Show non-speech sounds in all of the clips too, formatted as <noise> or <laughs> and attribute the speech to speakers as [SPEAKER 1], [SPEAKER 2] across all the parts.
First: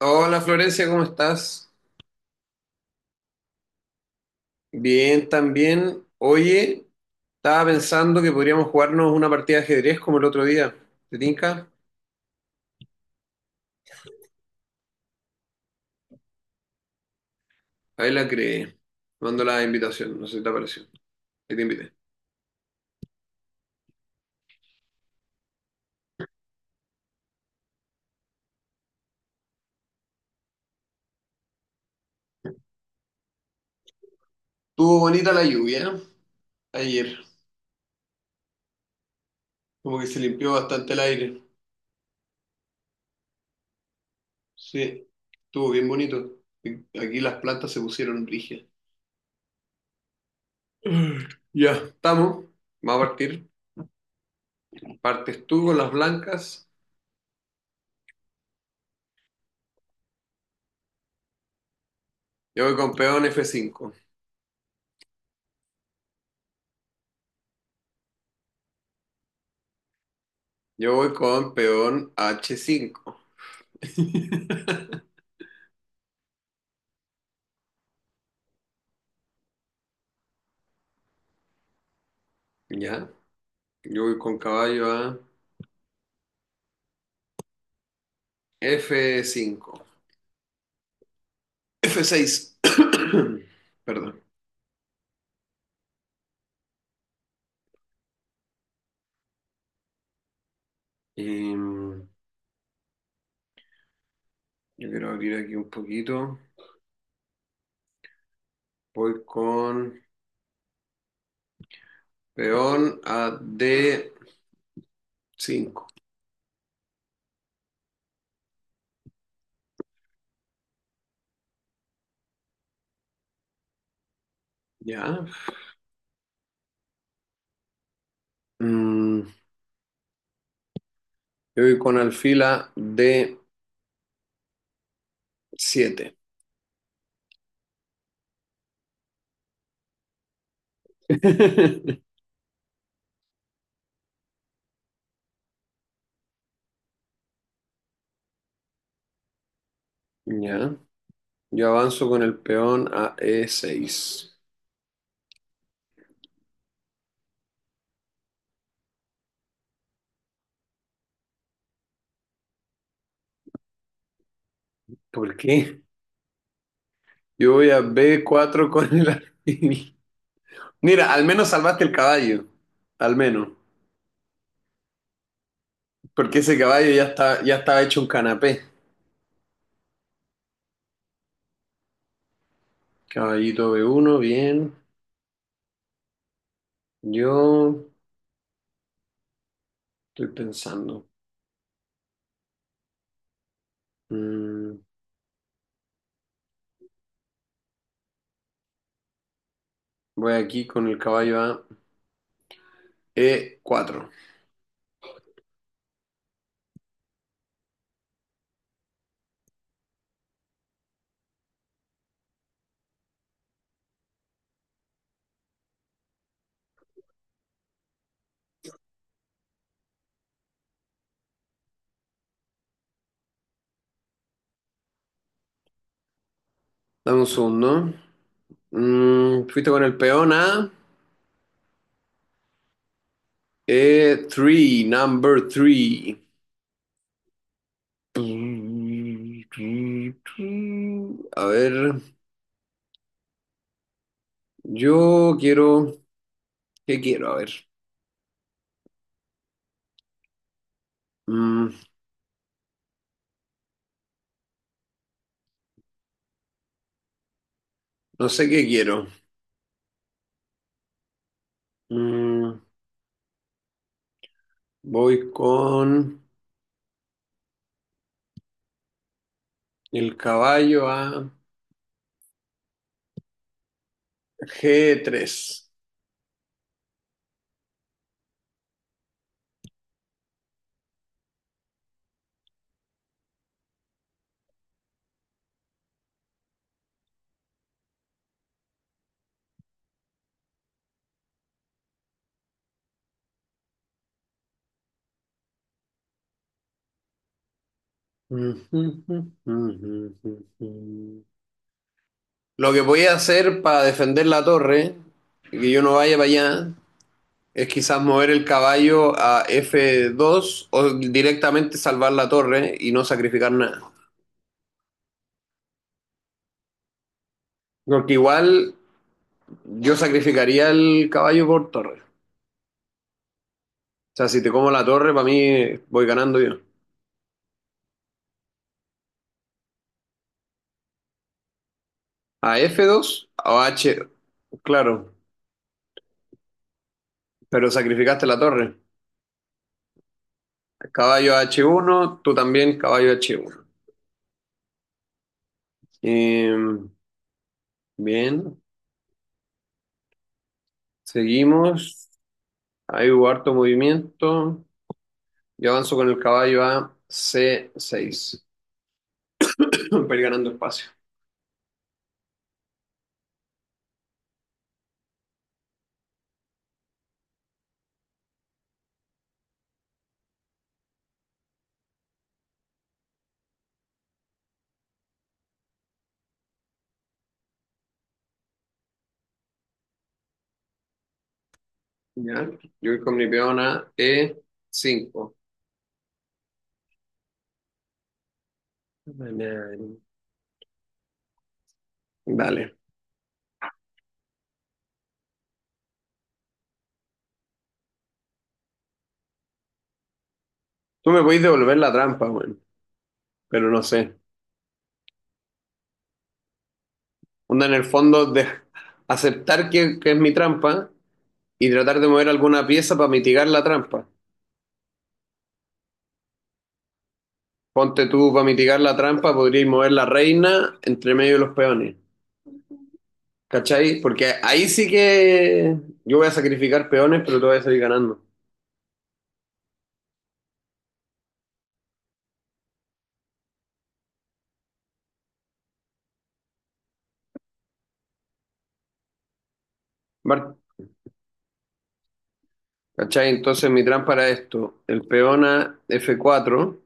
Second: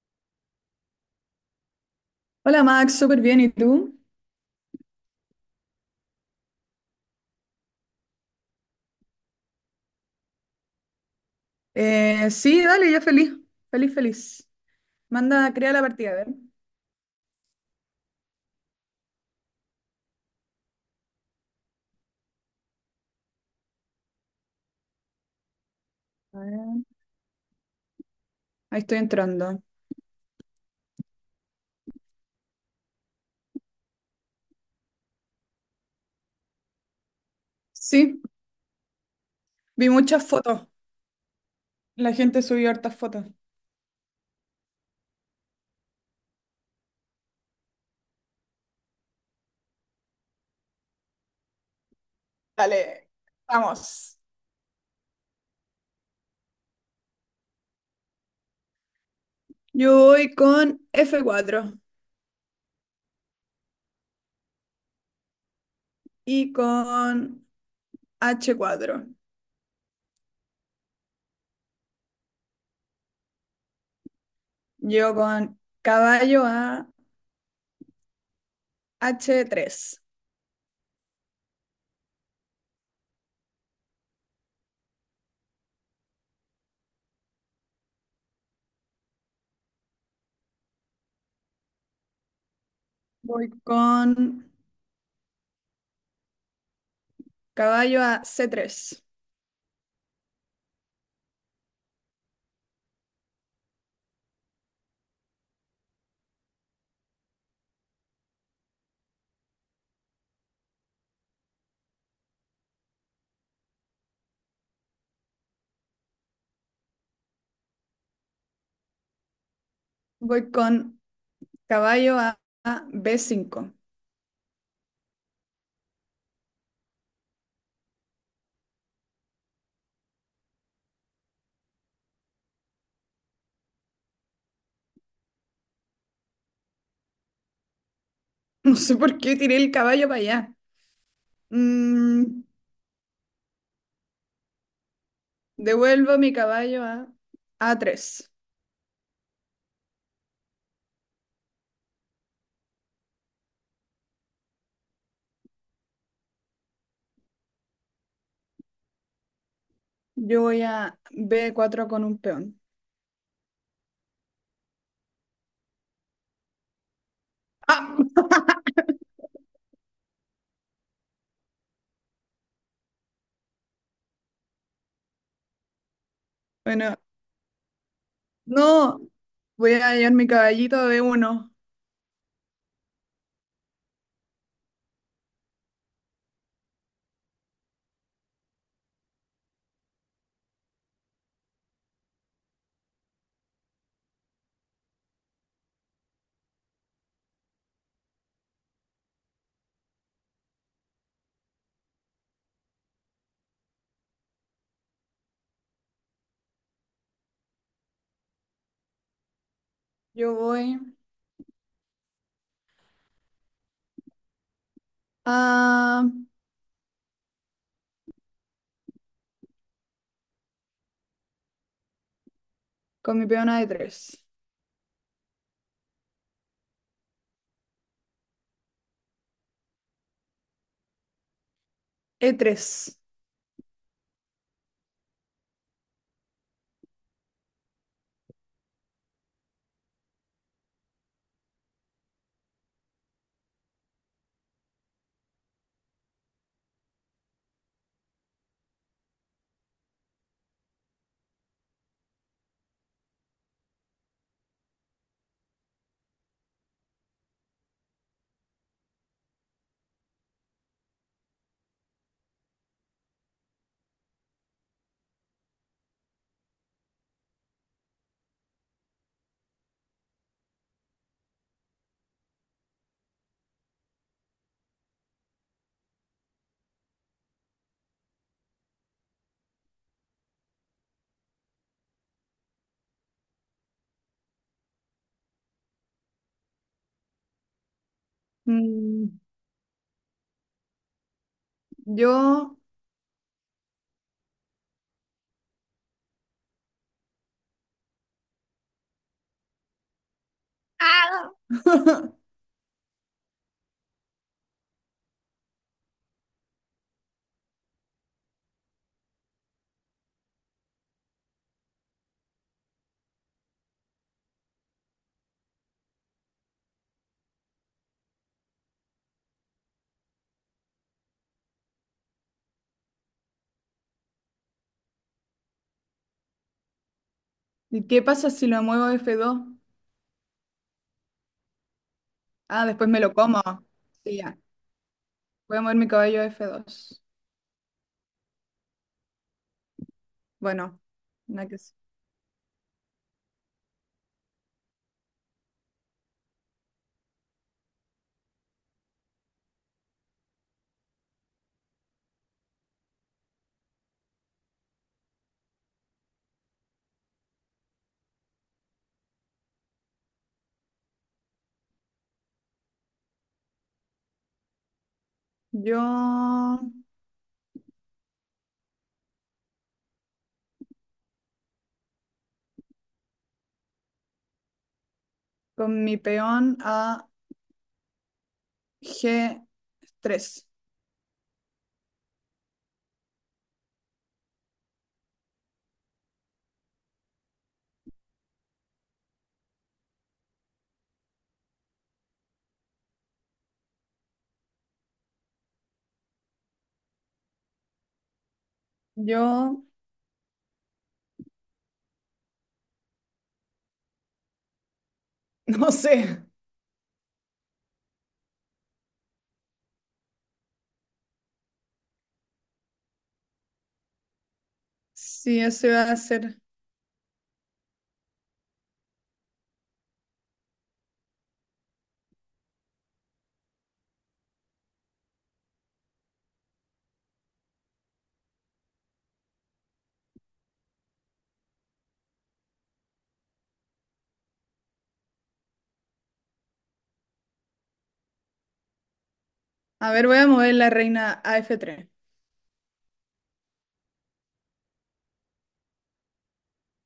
[SPEAKER 1] Hola Florencia, ¿cómo estás?
[SPEAKER 2] Hola Max, súper bien, ¿y tú?
[SPEAKER 1] Bien, también. Oye, estaba pensando que podríamos jugarnos una partida de ajedrez como el otro día. ¿Te tinca?
[SPEAKER 2] Sí, dale, ya feliz, feliz, feliz. Manda, crea la partida, a ver.
[SPEAKER 1] Ahí la creé. Mando la invitación, no sé si te apareció. Ahí te invité.
[SPEAKER 2] A ver. Ahí estoy entrando.
[SPEAKER 1] Estuvo bonita la lluvia, ¿eh? Ayer,
[SPEAKER 2] Sí, vi
[SPEAKER 1] como que se
[SPEAKER 2] muchas
[SPEAKER 1] limpió
[SPEAKER 2] fotos.
[SPEAKER 1] bastante el aire.
[SPEAKER 2] La gente subió hartas fotos.
[SPEAKER 1] Sí, estuvo bien bonito. Aquí las plantas se pusieron rígidas. <clears throat> Ya, estamos. Vamos a
[SPEAKER 2] Dale,
[SPEAKER 1] partir.
[SPEAKER 2] vamos.
[SPEAKER 1] Partes tú con las blancas.
[SPEAKER 2] Yo voy con F4
[SPEAKER 1] Yo voy con peón F5.
[SPEAKER 2] y con H4.
[SPEAKER 1] Yo voy con peón H5. <laughs>
[SPEAKER 2] Yo con caballo a H3.
[SPEAKER 1] ¿Ya? Yo voy con caballo a F5. F6. <coughs>
[SPEAKER 2] Voy
[SPEAKER 1] Perdón.
[SPEAKER 2] con caballo a C3.
[SPEAKER 1] Em, yo quiero abrir aquí un poquito. Voy con peón a D5.
[SPEAKER 2] Voy con caballo a B5.
[SPEAKER 1] ¿Ya? Mm, yo voy con alfil a D7.
[SPEAKER 2] <laughs> No sé por qué tiré el caballo para allá.
[SPEAKER 1] <laughs>
[SPEAKER 2] Mm, devuelvo mi caballo a A3.
[SPEAKER 1] ¿Ya? Yo avanzo con el peón a E6.
[SPEAKER 2] Yo voy a B4 con un peón.
[SPEAKER 1] ¿Por qué? Yo voy a
[SPEAKER 2] ¡Ah!
[SPEAKER 1] B4 con el alfil. Mira, al menos salvaste el caballo. Al menos. Porque ese caballo
[SPEAKER 2] Bueno,
[SPEAKER 1] ya está, ya estaba hecho un canapé.
[SPEAKER 2] no. Voy a llevar mi caballito a B1.
[SPEAKER 1] Caballito B1, bien. Yo estoy pensando. Mm, voy aquí con el caballo a E4.
[SPEAKER 2] Yo voy a... con mi peón a E3.
[SPEAKER 1] Dame un segundo. Fuiste con el peón a
[SPEAKER 2] e tres
[SPEAKER 1] E3, number 3. A ver, yo quiero. ¿Qué quiero? A ver. Mm, no sé qué quiero. Mm, Voy con el caballo a G3.
[SPEAKER 2] Mm, yo... ¡Ah! <laughs>
[SPEAKER 1] Lo que voy a hacer para defender la torre y que yo no vaya para allá es quizás mover el caballo a F2 o directamente salvar la torre y no sacrificar nada. Porque igual yo sacrificaría el caballo por torre. O sea, si te como la torre, para mí voy ganando yo.
[SPEAKER 2] ¿Y qué pasa si lo muevo a F2?
[SPEAKER 1] A
[SPEAKER 2] Ah, después me lo
[SPEAKER 1] F2
[SPEAKER 2] como.
[SPEAKER 1] o H.
[SPEAKER 2] Sí, ya.
[SPEAKER 1] Claro.
[SPEAKER 2] Voy a mover mi caballo a F2.
[SPEAKER 1] Pero sacrificaste la torre.
[SPEAKER 2] Bueno,
[SPEAKER 1] Caballo
[SPEAKER 2] nada que.
[SPEAKER 1] H1, tú también caballo H1. Eh, bien, seguimos. Ahí hubo harto movimiento. Yo avanzo con el caballo a C6 <coughs> <clears throat> para ir ganando espacio.
[SPEAKER 2] Yo con mi peón a G3.
[SPEAKER 1] ¿Ya? Yo voy con mi peón a E5. Dale.
[SPEAKER 2] Yo
[SPEAKER 1] Tú me podés devolver la trampa, bueno, pero no sé.
[SPEAKER 2] <laughs> no sé
[SPEAKER 1] Onda en el fondo de aceptar que es mi trampa y tratar de mover alguna pieza para mitigar la trampa.
[SPEAKER 2] si eso va a ser.
[SPEAKER 1] Ponte tú para mitigar la trampa, podríais mover la reina entre medio de los peones. ¿Cachai? Porque ahí sí que yo voy a sacrificar peones, pero tú vas a salir ganando.
[SPEAKER 2] A ver, voy a mover
[SPEAKER 1] Bar-
[SPEAKER 2] la reina a F3.
[SPEAKER 1] ¿Cachai? Entonces mi trampa era esto. El peón a F4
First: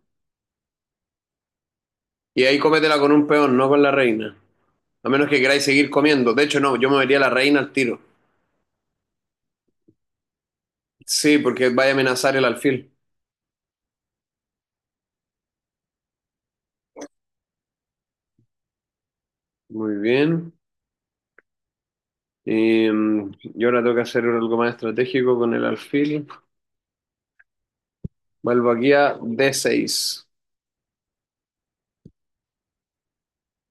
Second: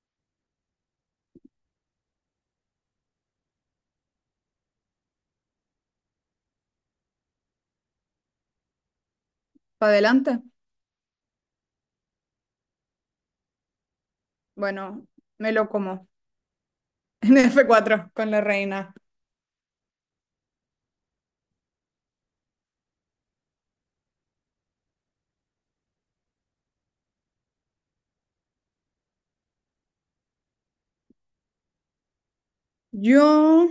[SPEAKER 1] y ahí cómetela con un peón, no con la reina. A menos que queráis seguir comiendo. De hecho, no, yo movería la reina al tiro.
[SPEAKER 2] ¿Para adelante?
[SPEAKER 1] Sí, porque vaya a amenazar el alfil.
[SPEAKER 2] Bueno, me lo como. <laughs> En F4 con la reina.
[SPEAKER 1] Muy bien. Y, y ahora tengo que hacer algo más estratégico con el alfil. Vuelvo aquí a D6.
[SPEAKER 2] Yo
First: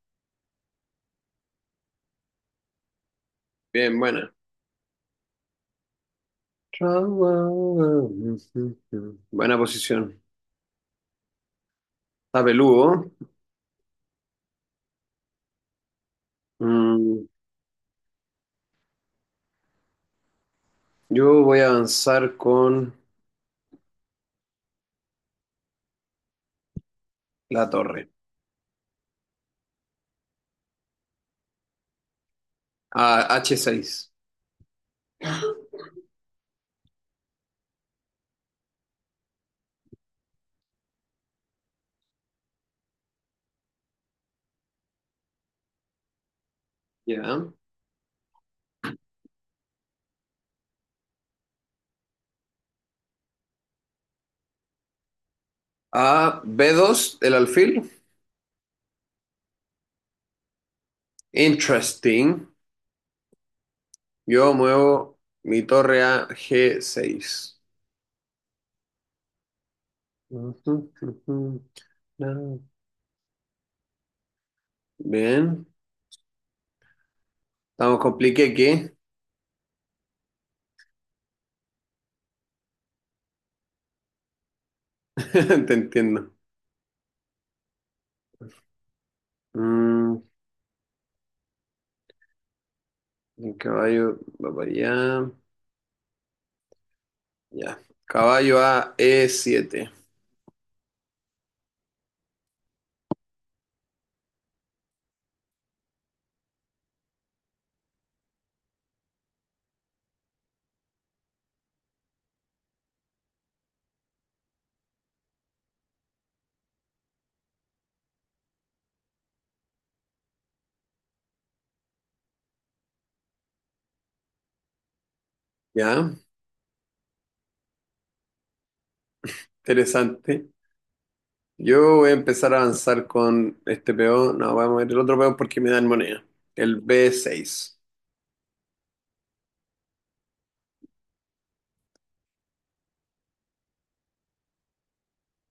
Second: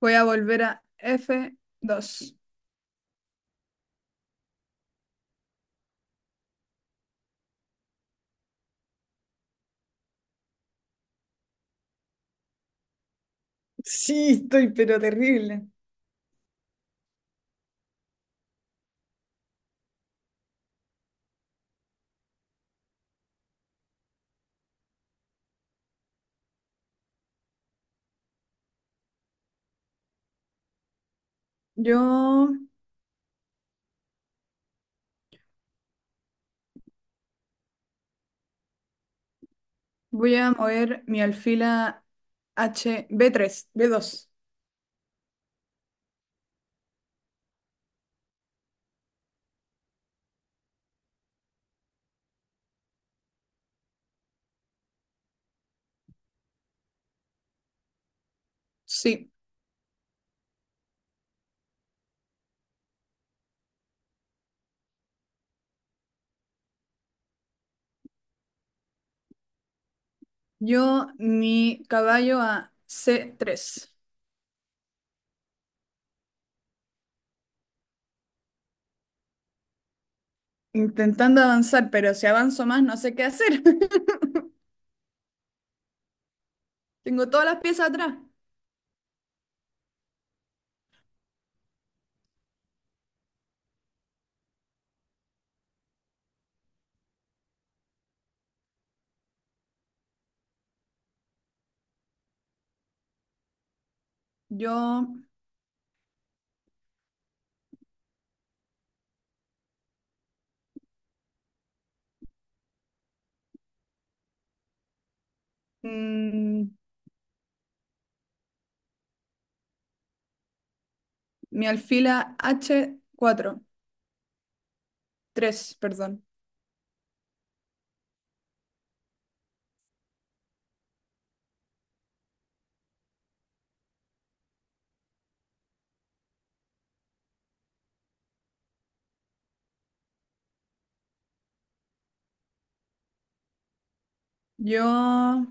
[SPEAKER 2] voy a volver a F2.
[SPEAKER 1] Bien, buena. Buena posición. Está peludo.
[SPEAKER 2] Sí, estoy pero terrible.
[SPEAKER 1] Mm, yo voy a avanzar con la torre.
[SPEAKER 2] Yo
[SPEAKER 1] A H6.
[SPEAKER 2] voy a mover mi alfil a H b tres B2.
[SPEAKER 1] Ya. A B2, el alfil.
[SPEAKER 2] Sí.
[SPEAKER 1] Interesting. Yo muevo mi torre a G6.
[SPEAKER 2] Yo, mi caballo a C3.
[SPEAKER 1] Bien. Estamos compliqué, que
[SPEAKER 2] Intentando avanzar, pero si avanzo más no sé qué hacer.
[SPEAKER 1] <laughs> te entiendo.
[SPEAKER 2] <laughs> Tengo todas las piezas atrás.
[SPEAKER 1] Mm, el caballo va para allá. Ya. Caballo a E7.
[SPEAKER 2] Yo, mm, mi alfila H4, tres,
[SPEAKER 1] Ya,
[SPEAKER 2] perdón.
[SPEAKER 1] interesante. Yo voy a empezar a avanzar con este peón. No, vamos a ver el otro peón porque me dan moneda. El B6.
[SPEAKER 2] Yo,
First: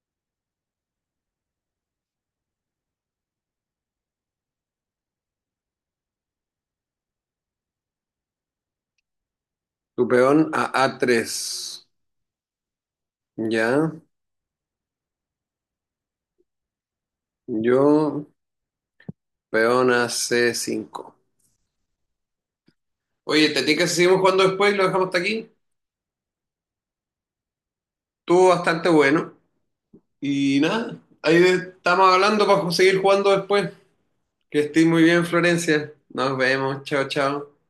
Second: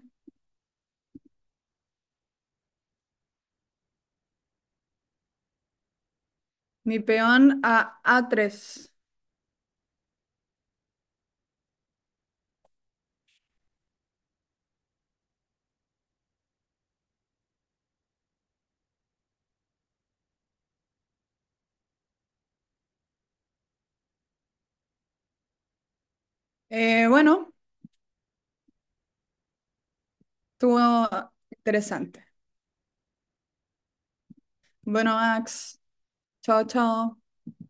[SPEAKER 2] mi peón a A3.
[SPEAKER 1] Tu peón a A3. Ya. Yo, peón a C5. Oye, ¿te tinca si seguimos jugando después y lo dejamos hasta aquí?
[SPEAKER 2] Bueno,
[SPEAKER 1] Estuvo bastante bueno. Y
[SPEAKER 2] estuvo
[SPEAKER 1] nada, ahí estamos
[SPEAKER 2] interesante.
[SPEAKER 1] hablando para seguir jugando después. Que estés muy
[SPEAKER 2] Bueno,
[SPEAKER 1] bien,
[SPEAKER 2] Max,
[SPEAKER 1] Florencia. Nos
[SPEAKER 2] chao,
[SPEAKER 1] vemos. Chao,
[SPEAKER 2] chao.
[SPEAKER 1] chao.